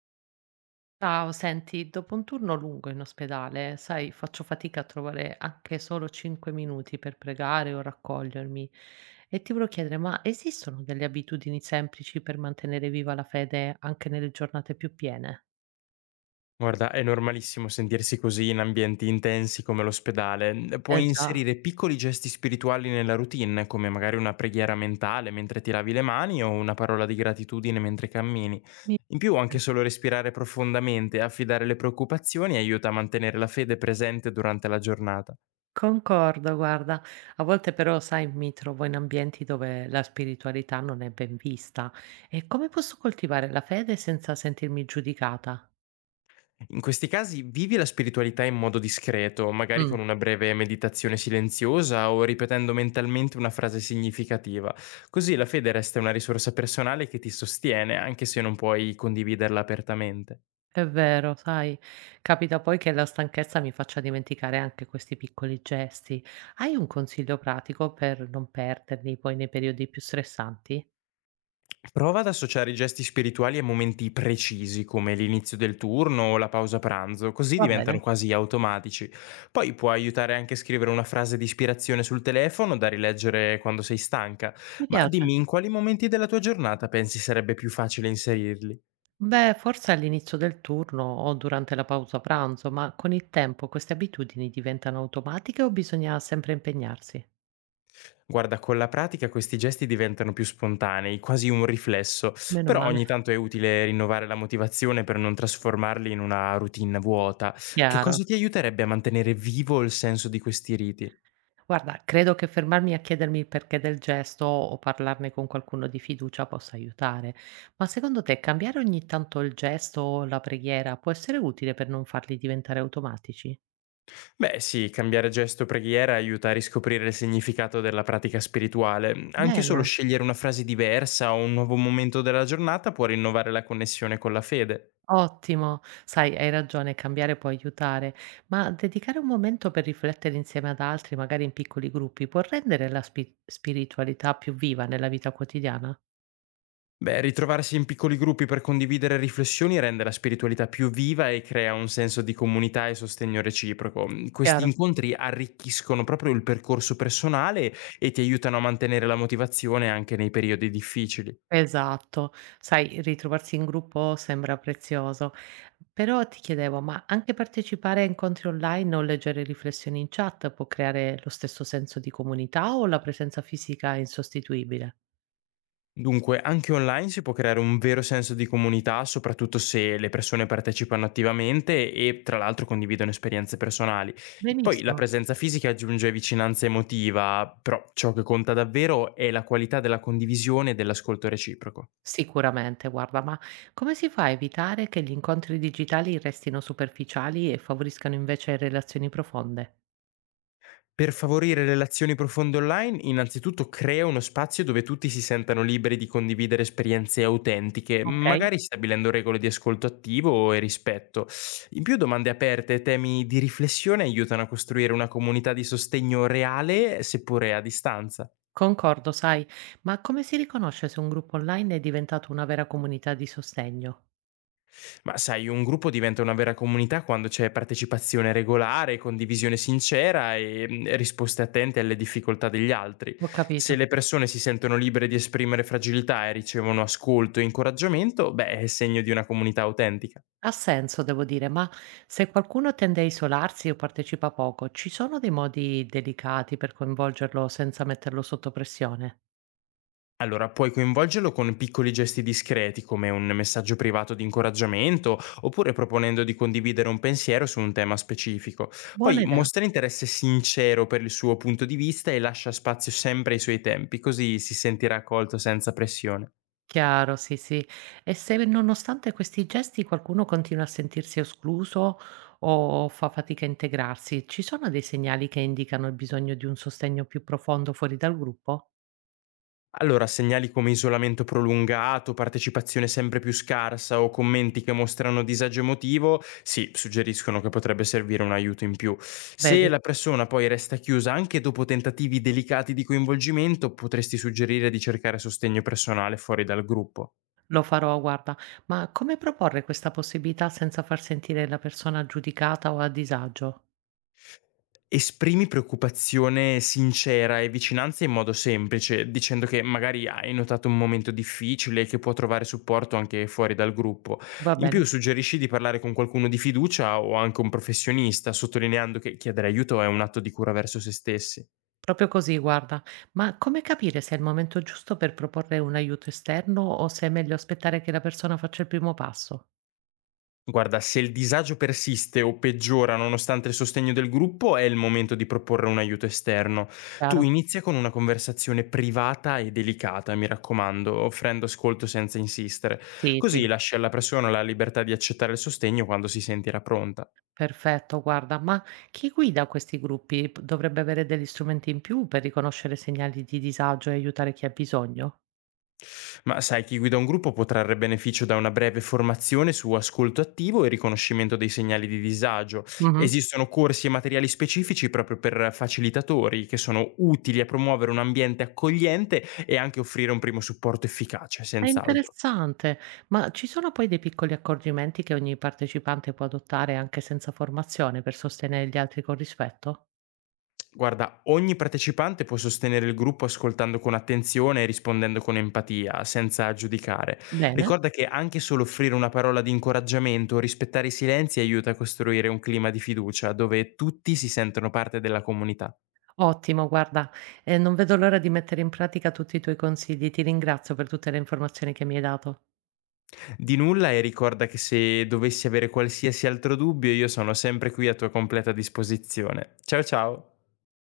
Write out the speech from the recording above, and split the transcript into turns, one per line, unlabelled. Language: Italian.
Ciao, senti, dopo un turno lungo in ospedale, sai, faccio fatica a trovare anche solo 5 minuti per pregare o raccogliermi. E ti volevo chiedere, ma esistono delle abitudini semplici per mantenere viva la fede anche nelle giornate più piene?
Guarda, è normalissimo sentirsi così in ambienti intensi come l'ospedale.
Eh
Puoi
già,
inserire piccoli gesti spirituali nella routine, come magari una preghiera mentale mentre ti lavi le mani o una parola di gratitudine mentre cammini.
mi-
In più, anche solo respirare profondamente e affidare le preoccupazioni aiuta a mantenere la fede presente durante la giornata.
concordo, guarda. A volte però, sai, mi trovo in ambienti dove la spiritualità non è ben vista. E come posso coltivare la fede senza sentirmi giudicata?
In questi casi vivi la spiritualità in modo discreto, magari
Mm.
con una breve meditazione silenziosa o ripetendo mentalmente una frase significativa. Così la fede resta una risorsa personale che ti sostiene, anche se non puoi condividerla apertamente.
È vero, sai, capita poi che la stanchezza mi faccia dimenticare anche questi piccoli gesti. Hai un consiglio pratico per non perderli poi nei periodi più stressanti?
Prova ad associare i gesti spirituali a momenti precisi, come l'inizio del turno o la pausa pranzo, così
Va bene,
diventano quasi automatici. Poi può aiutare anche a scrivere una frase di ispirazione sul telefono da rileggere quando sei stanca.
mi
Ma
piace.
dimmi, in quali momenti della tua giornata pensi sarebbe più facile inserirli?
Beh, forse all'inizio del turno o durante la pausa pranzo, ma con il tempo queste abitudini diventano automatiche o bisogna sempre impegnarsi?
Guarda, con la pratica questi gesti diventano più spontanei, quasi un riflesso,
Meno
però
male,
ogni tanto è utile rinnovare la motivazione per non trasformarli in una routine vuota. Che
chiaro.
cosa ti aiuterebbe a mantenere vivo il senso di questi riti?
Guarda, credo che fermarmi a chiedermi il perché del gesto o parlarne con qualcuno di fiducia possa aiutare, ma secondo te cambiare ogni tanto il gesto o la preghiera può essere utile per non farli diventare automatici?
Beh sì, cambiare gesto o preghiera aiuta a riscoprire il significato della pratica spirituale. Anche solo
Bene,
scegliere una frase diversa o un nuovo momento della giornata può rinnovare la connessione con la fede.
ottimo, sai, hai ragione, cambiare può aiutare, ma dedicare un momento per riflettere insieme ad altri, magari in piccoli gruppi, può rendere la spiritualità più viva nella vita quotidiana?
Beh, ritrovarsi in piccoli gruppi per condividere riflessioni rende la spiritualità più viva e crea un senso di comunità e sostegno reciproco. Questi
Chiaro?
incontri arricchiscono proprio il percorso personale e ti aiutano a mantenere la motivazione anche nei periodi difficili.
Esatto. Sai, ritrovarsi in gruppo sembra prezioso. Però ti chiedevo, ma anche partecipare a incontri online o leggere riflessioni in chat può creare lo stesso senso di comunità o la presenza fisica è insostituibile?
Dunque, anche online si può creare un vero senso di comunità, soprattutto se le persone partecipano attivamente e tra l'altro condividono esperienze personali. Poi la
Benissimo.
presenza fisica aggiunge vicinanza emotiva, però ciò che conta davvero è la qualità della condivisione e dell'ascolto reciproco.
Sicuramente, guarda, ma come si fa a evitare che gli incontri digitali restino superficiali e favoriscano invece relazioni profonde?
Per favorire relazioni profonde online, innanzitutto crea uno spazio dove tutti si sentano liberi di condividere esperienze autentiche,
Ok.
magari stabilendo regole di ascolto attivo e rispetto. In più, domande aperte e temi di riflessione aiutano a costruire una comunità di sostegno reale, seppure a distanza.
Concordo, sai, ma come si riconosce se un gruppo online è diventato una vera comunità di sostegno?
Ma sai, un gruppo diventa una vera comunità quando c'è partecipazione regolare, condivisione sincera e risposte attente alle difficoltà degli altri.
Ho
Se
capito.
le persone si sentono libere di esprimere fragilità e ricevono ascolto e incoraggiamento, beh, è segno di una comunità autentica.
Ha senso devo dire, ma se qualcuno tende a isolarsi o partecipa poco, ci sono dei modi delicati per coinvolgerlo senza metterlo sotto pressione?
Allora, puoi coinvolgerlo con piccoli gesti discreti, come un messaggio privato di incoraggiamento, oppure proponendo di condividere un pensiero su un tema specifico.
Buona
Poi
idea.
mostra interesse sincero per il suo punto di vista e lascia spazio sempre ai suoi tempi, così si sentirà accolto senza pressione.
Chiaro, sì, sì. E se nonostante questi gesti qualcuno continua a sentirsi escluso o fa fatica a integrarsi, ci sono dei segnali che indicano il bisogno di un sostegno più profondo fuori dal gruppo?
Allora, segnali come isolamento prolungato, partecipazione sempre più scarsa o commenti che mostrano disagio emotivo, sì, suggeriscono che potrebbe servire un aiuto in più. Se
Vedi,
la persona poi resta chiusa anche dopo tentativi delicati di coinvolgimento, potresti suggerire di cercare sostegno personale fuori dal gruppo.
lo farò, guarda. Ma come proporre questa possibilità senza far sentire la persona giudicata o a disagio?
Esprimi preoccupazione sincera e vicinanza in modo semplice, dicendo che magari hai notato un momento difficile e che può trovare supporto anche fuori dal gruppo.
Va
In
bene.
più suggerisci di parlare con qualcuno di fiducia o anche un professionista, sottolineando che chiedere aiuto è un atto di cura verso se stessi.
Proprio così, guarda. Ma come capire se è il momento giusto per proporre un aiuto esterno o se è meglio aspettare che la persona faccia il primo passo?
Guarda, se il disagio persiste o peggiora nonostante il sostegno del gruppo, è il momento di proporre un aiuto esterno. Tu
Chiaro?
inizia con una conversazione privata e delicata, mi raccomando, offrendo ascolto senza insistere.
Sì, sì.
Così lasci alla persona la libertà di accettare il sostegno quando si sentirà pronta.
Perfetto, guarda. Ma chi guida questi gruppi dovrebbe avere degli strumenti in più per riconoscere segnali di disagio e aiutare chi ha bisogno?
Ma sai, chi guida un gruppo può trarre beneficio da una breve formazione su ascolto attivo e riconoscimento dei segnali di disagio.
Mhm.
Esistono corsi e materiali specifici proprio per facilitatori che sono utili a promuovere un ambiente accogliente e anche offrire un primo supporto efficace,
È
senz'altro.
interessante, ma ci sono poi dei piccoli accorgimenti che ogni partecipante può adottare anche senza formazione per sostenere gli altri con rispetto?
Guarda, ogni partecipante può sostenere il gruppo ascoltando con attenzione e rispondendo con empatia, senza giudicare.
Bene.
Ricorda che anche solo offrire una parola di incoraggiamento o rispettare i silenzi aiuta a costruire un clima di fiducia dove tutti si sentono parte della comunità.
Ottimo, guarda, non vedo l'ora di mettere in pratica tutti i tuoi consigli. Ti ringrazio per tutte le informazioni che mi hai dato.
Di nulla e ricorda che se dovessi avere qualsiasi altro dubbio io sono sempre qui a tua completa disposizione. Ciao ciao!